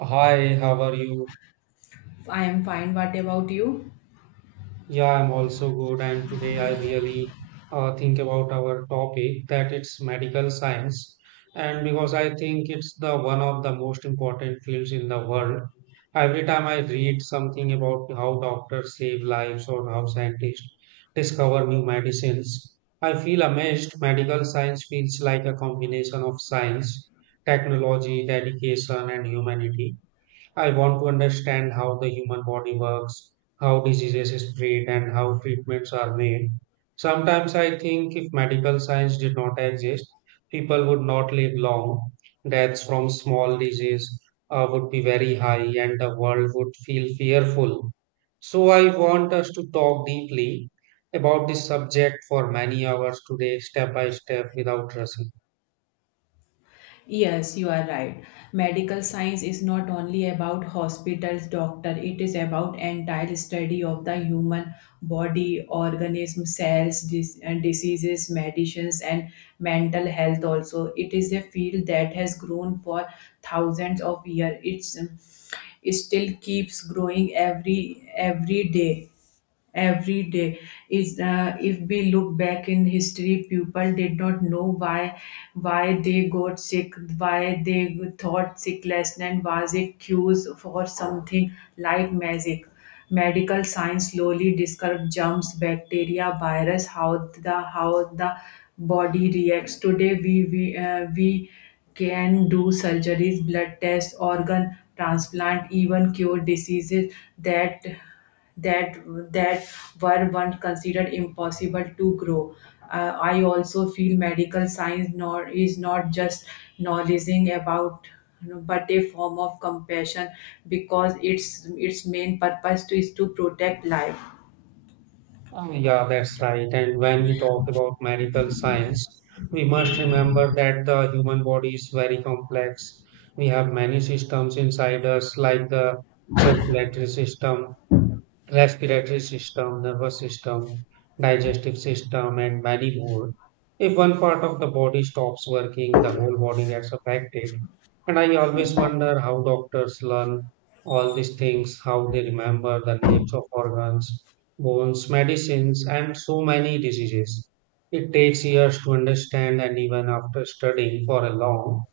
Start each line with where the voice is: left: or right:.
right: Hi, how are you?
left: I am fine. What about you?
right: Yeah, I'm also good. And today I really think about our topic that it's medical science. And because I think it's the one of the most important fields in the world, every time I read something about how doctors save lives or how scientists discover new medicines, I feel amazed. Medical science feels like a combination of science, technology, dedication, and humanity. I want to understand how the human body works, how diseases spread, and how treatments are made. Sometimes I think if medical science did not exist, people would not live long. Deaths from small disease would be very high, and the world would feel fearful. So I want us to talk deeply about this subject for many hours today, step by step, without rushing.
left: Yes, you are right. Medical science is not only about hospitals, doctor. It is about entire study of the human body, organism, cells, and diseases, medicines, and mental health. Also, it is a field that has grown for thousands of years. It still keeps growing every day. Every day is If we look back in history, people did not know why they got sick, why they thought sickness and was a cures for something like magic. Medical science slowly discovered germs, bacteria, virus, how the body reacts. Today we can do surgeries, blood tests, organ transplant, even cure diseases that that that were once considered impossible to grow. I also feel medical science nor is not just knowledging about, but a form of compassion, because its main purpose is to protect life.
right: Yeah, that's right. And when we talk about medical science, we must remember that the human body is very complex. We have many systems inside us, like the circulatory system, respiratory system, nervous system, digestive system, and many more. If one part of the body stops working, the whole body gets affected. And I always wonder how doctors learn all these things, how they remember the names of organs, bones, medicines, and so many diseases. It takes years to understand, and even after studying for a long,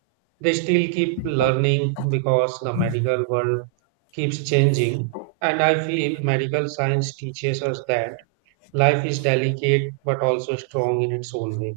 right: they still keep learning because the medical world keeps changing, and I feel medical science teaches us that life is delicate but also strong in its own way.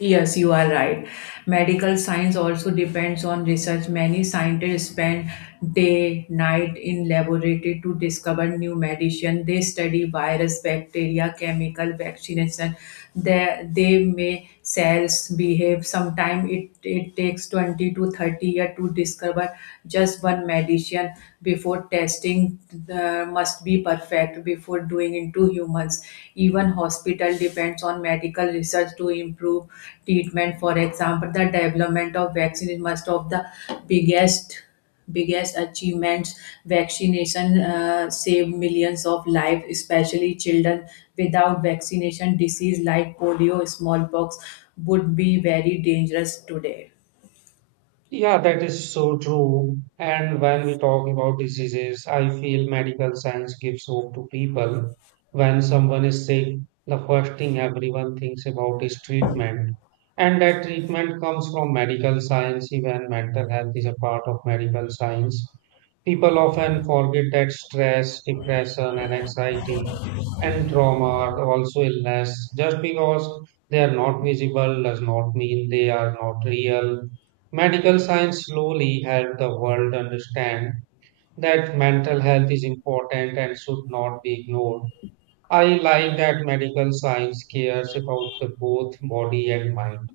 left: Yes, you are right. Medical science also depends on research. Many scientists spend day, night in laboratory to discover new medicine. They study virus, bacteria, chemical vaccination. They may cells behave. Sometimes it takes 20 to 30 years to discover just one medicine before testing. Must be perfect before doing into humans. Even hospital depends on medical research to improve treatment. For example, the development of vaccine is most of the biggest biggest achievements. Vaccination saved millions of lives, especially children. Without vaccination, disease like polio, smallpox would be very dangerous today.
right: Yeah, that is so true. And when we talk about diseases, I feel medical science gives hope to people. When someone is sick, the first thing everyone thinks about is treatment. And that treatment comes from medical science, even mental health is a part of medical science. People often forget that stress, depression, and anxiety and trauma are also illness. Just because they are not visible does not mean they are not real. Medical science slowly helped the world understand that mental health is important and should not be ignored. I like that medical science cares about the both body and mind.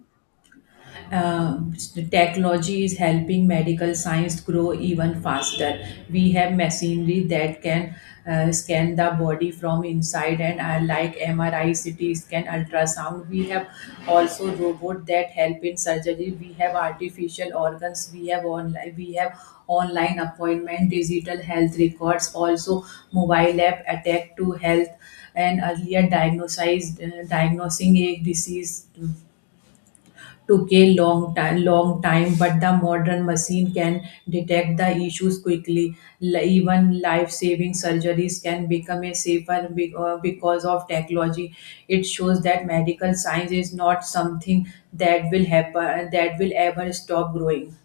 left: Um, Technology is helping medical science grow even faster. We have machinery that can scan the body from inside, and like MRI, CT scan, ultrasound. We have also robot that help in surgery. We have artificial organs. We have online appointment, digital health records, also mobile app attack to health and earlier diagnosis. Diagnosing a disease took a long time, but the modern machine can detect the issues quickly. Even life-saving surgeries can become a safer because of technology. It shows that medical science is not something that will ever stop growing.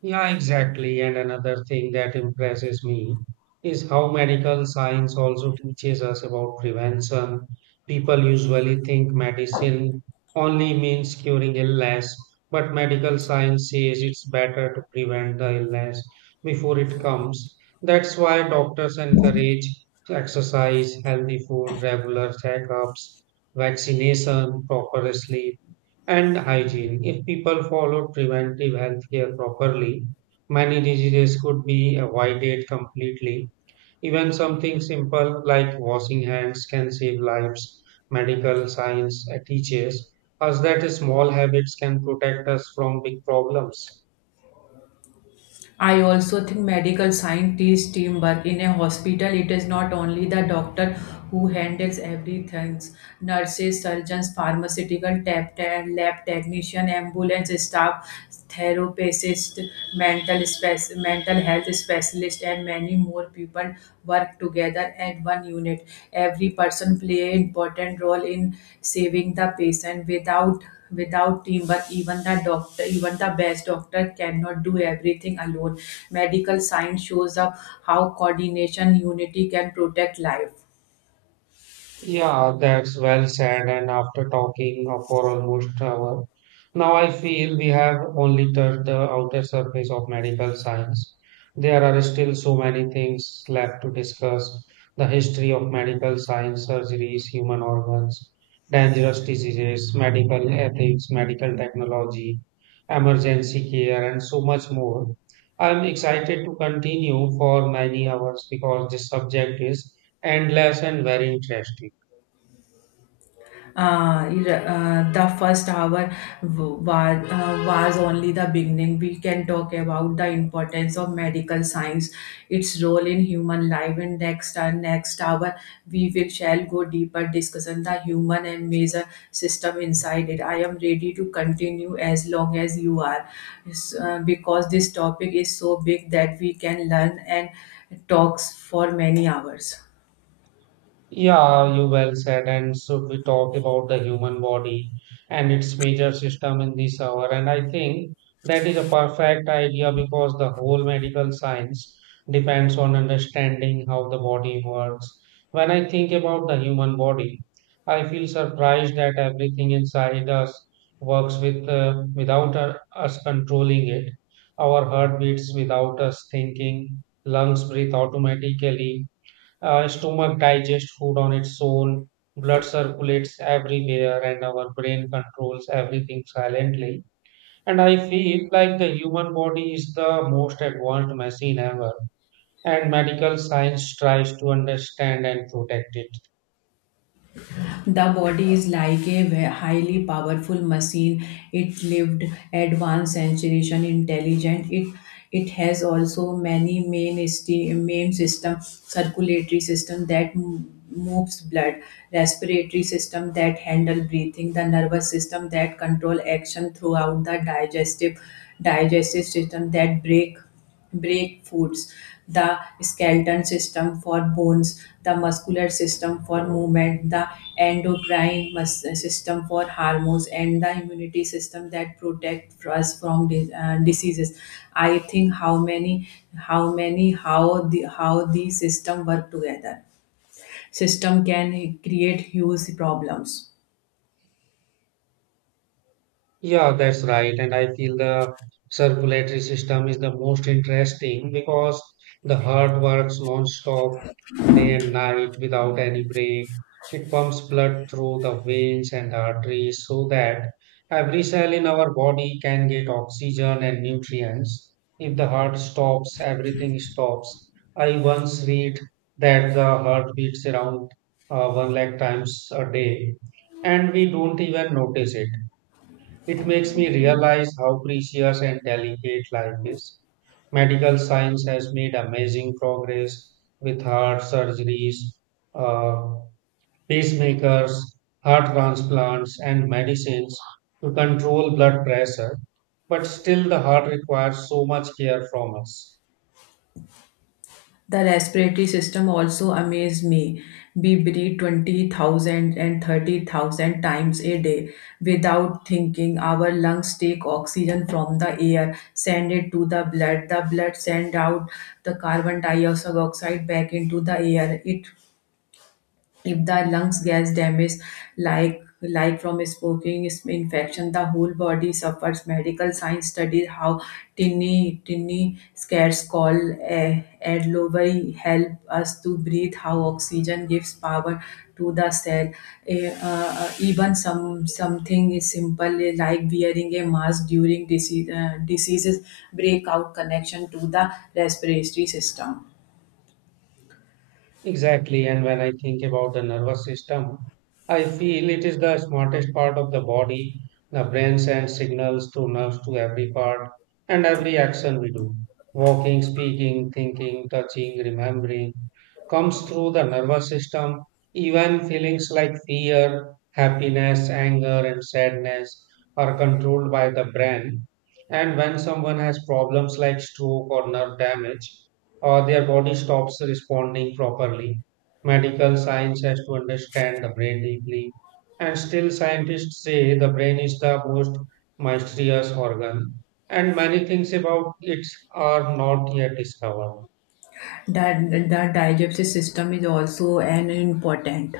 right: Yeah, exactly. And another thing that impresses me is how medical science also teaches us about prevention. People usually think medicine only means curing illness, but medical science says it's better to prevent the illness before it comes. That's why doctors encourage exercise, healthy food, regular checkups, vaccination, proper sleep. And hygiene. If people follow preventive health care properly, many diseases could be avoided completely. Even something simple like washing hands can save lives. Medical science teaches us that small habits can protect us from big problems.
left: I also think medical scientists teamwork in a hospital. It is not only the doctor who handles everything. Nurses, surgeons, pharmaceutical tap tech, lab technician, ambulance staff, therapists, mental health specialist, and many more people work together as one unit. Every person play an important role in saving the patient. Without teamwork, even the best doctor cannot do everything alone. Medical science shows up how coordination, unity can protect life.
right: Yeah, that's well said. And after talking for almost an hour, now I feel we have only touched the outer surface of medical science. There are still so many things left to discuss: the history of medical science, surgeries, human organs, dangerous diseases, medical ethics, medical technology, emergency care, and so much more. I'm excited to continue for many hours because this subject is endless and very interesting.
left: uh, the first hour was only the beginning. We can talk about the importance of medical science, its role in human life, and next hour we will shall go deeper discussion the human and major system inside it. I am ready to continue as long as you are, because this topic is so big that we can learn and talks for many hours.
right: Yeah, you well said. And so we talk about the human body and its major system in this hour. And I think that is a perfect idea because the whole medical science depends on understanding how the body works. When I think about the human body, I feel surprised that everything inside us works with without our, us controlling it. Our heart beats without us thinking. Lungs breathe automatically, our stomach digests food on its own, blood circulates everywhere, and our brain controls everything silently. And I feel like the human body is the most advanced machine ever, and medical science tries to understand and protect it.
left: The body is like a highly powerful machine. It lived advanced sensation, intelligent. It has also many main system, circulatory system that moves blood, respiratory system that handle breathing, the nervous system that control action throughout the digestive system that break brake foods, the skeleton system for bones, the muscular system for movement, the endocrine system for hormones, and the immunity system that protect us from diseases. I think how these system work together. System can create huge problems.
right: Yeah, that's right. And I feel the circulatory system is the most interesting because the heart works non-stop day and night without any break. It pumps blood through the veins and arteries so that every cell in our body can get oxygen and nutrients. If the heart stops, everything stops. I once read that the heart beats around one lakh times a day, and we don't even notice it. It makes me realize how precious and delicate life is. Medical science has made amazing progress with heart surgeries, uh, pacemakers, heart transplants, and medicines to control blood pressure, but still, the heart requires so much care from us.
left: The respiratory system also amazed me. We breathe 20,000 and 30,000 times a day without thinking. Our lungs take oxygen from the air, send it to the blood. The blood send out the carbon dioxide oxide back into the air. It If the lungs gets damaged, like from smoking, infection, the whole body suffers. Medical science studies how tinny scares call, eh, alveoli help us to breathe, how oxygen gives power to the cell. Even something is simple, like wearing a mask during diseases break out connection to the respiratory system.
right: Exactly, and when I think about the nervous system, I feel it is the smartest part of the body. The brain sends signals to nerves to every part and every action we do. Walking, speaking, thinking, touching, remembering comes through the nervous system. Even feelings like fear, happiness, anger, and sadness are controlled by the brain. And when someone has problems like stroke or nerve damage, or their body stops responding properly. Medical science has to understand the brain deeply, and still scientists say the brain is the most mysterious organ, and many things about it are not yet discovered.
left: That the digestive system is also an important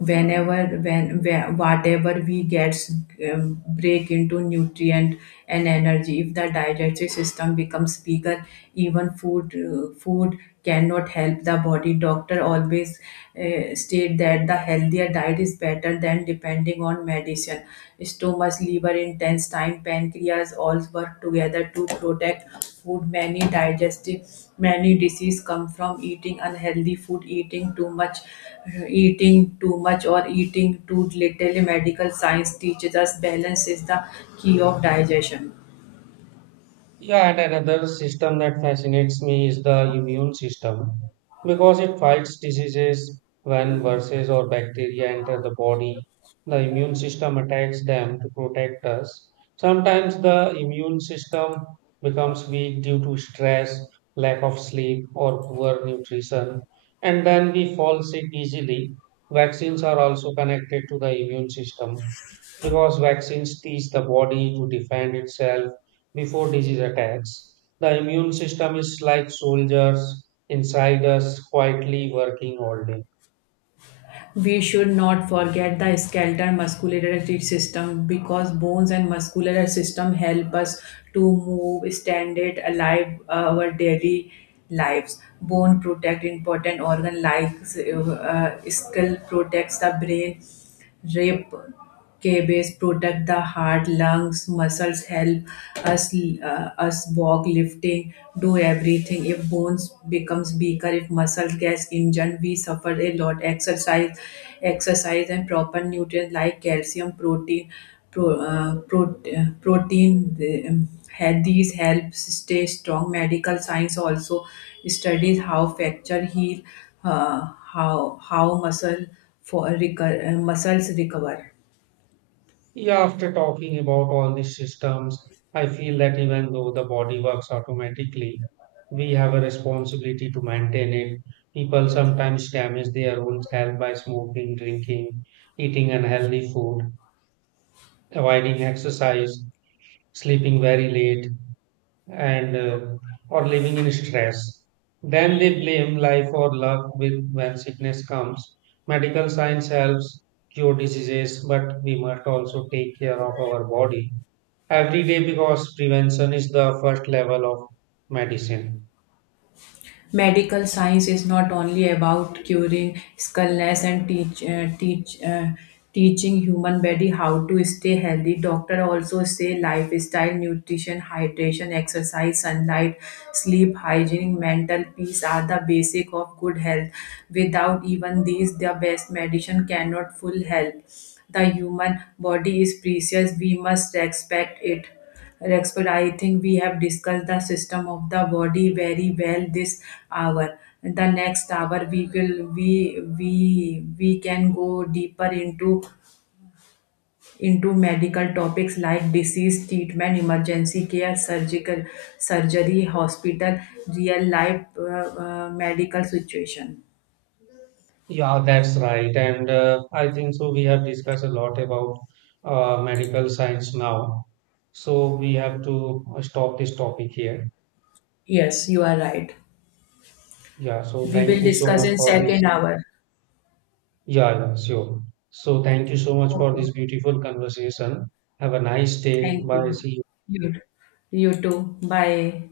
left: whatever we gets, break into nutrient and energy. If the digestive system becomes bigger, even food cannot help the body. Doctor always state that the healthier diet is better than depending on medicine. Stomach, liver, intestine, pancreas all work together to protect food. Many disease come from eating unhealthy food, eating too much or eating too little. Medical science teaches us balance is the key of digestion.
right: Yeah, and another system that fascinates me is the immune system because it fights diseases when viruses or bacteria enter the body. The immune system attacks them to protect us. Sometimes the immune system becomes weak due to stress, lack of sleep, or poor nutrition, and then we fall sick easily. Vaccines are also connected to the immune system because vaccines teach the body to defend itself before disease attacks. The immune system is like soldiers inside us, quietly working all day.
left: We should not forget the skeletal muscular system, because bones and muscular system help us to move, stand it alive our daily lives. Bone protect important organ like skull protects the brain. Rib cabbage protect the heart, lungs, muscles, help us walk, lifting, do everything. If bones becomes weaker, if muscles gets injured, we suffer a lot. Exercise and proper nutrients like calcium, protein. Had these help stay strong. Medical science also studies how fracture heal, uh, how muscles recover.
right: Yeah, after talking about all these systems, I feel that even though the body works automatically, we have a responsibility to maintain it. People sometimes damage their own health by smoking, drinking, eating unhealthy food, avoiding exercise, sleeping very late, and or living in stress. Then they blame life or luck with when sickness comes. Medical science helps cure diseases, but we must also take care of our body every day because prevention is the first level of medicine.
left: Medical science is not only about curing illness and teaching human body how to stay healthy. Doctor also say lifestyle, nutrition, hydration, exercise, sunlight, sleep hygiene, mental peace are the basic of good health. Without even these, the best medicine cannot full help. The human body is precious, we must respect it respect I think we have discussed the system of the body very well this hour. In the next hour, we will we we can go deeper into medical topics like disease treatment, emergency care, surgical surgery, hospital, real life medical situation.
right: Yeah, that's right. And I think so. We have discussed a lot about medical science now. So we have to stop this topic here.
left: Yes, you are right.
right: Yeah, so
left: We will
right: thank you so
left: discuss
right: much
left: in
right: for this.
left: second hour.
right: Yeah, yeah, sure. So thank you so much for
left: Okay.
right: this beautiful conversation. Have a nice day.
left: Thank
right: Bye.
left: you.
right: See you.
left: You, you too. Bye.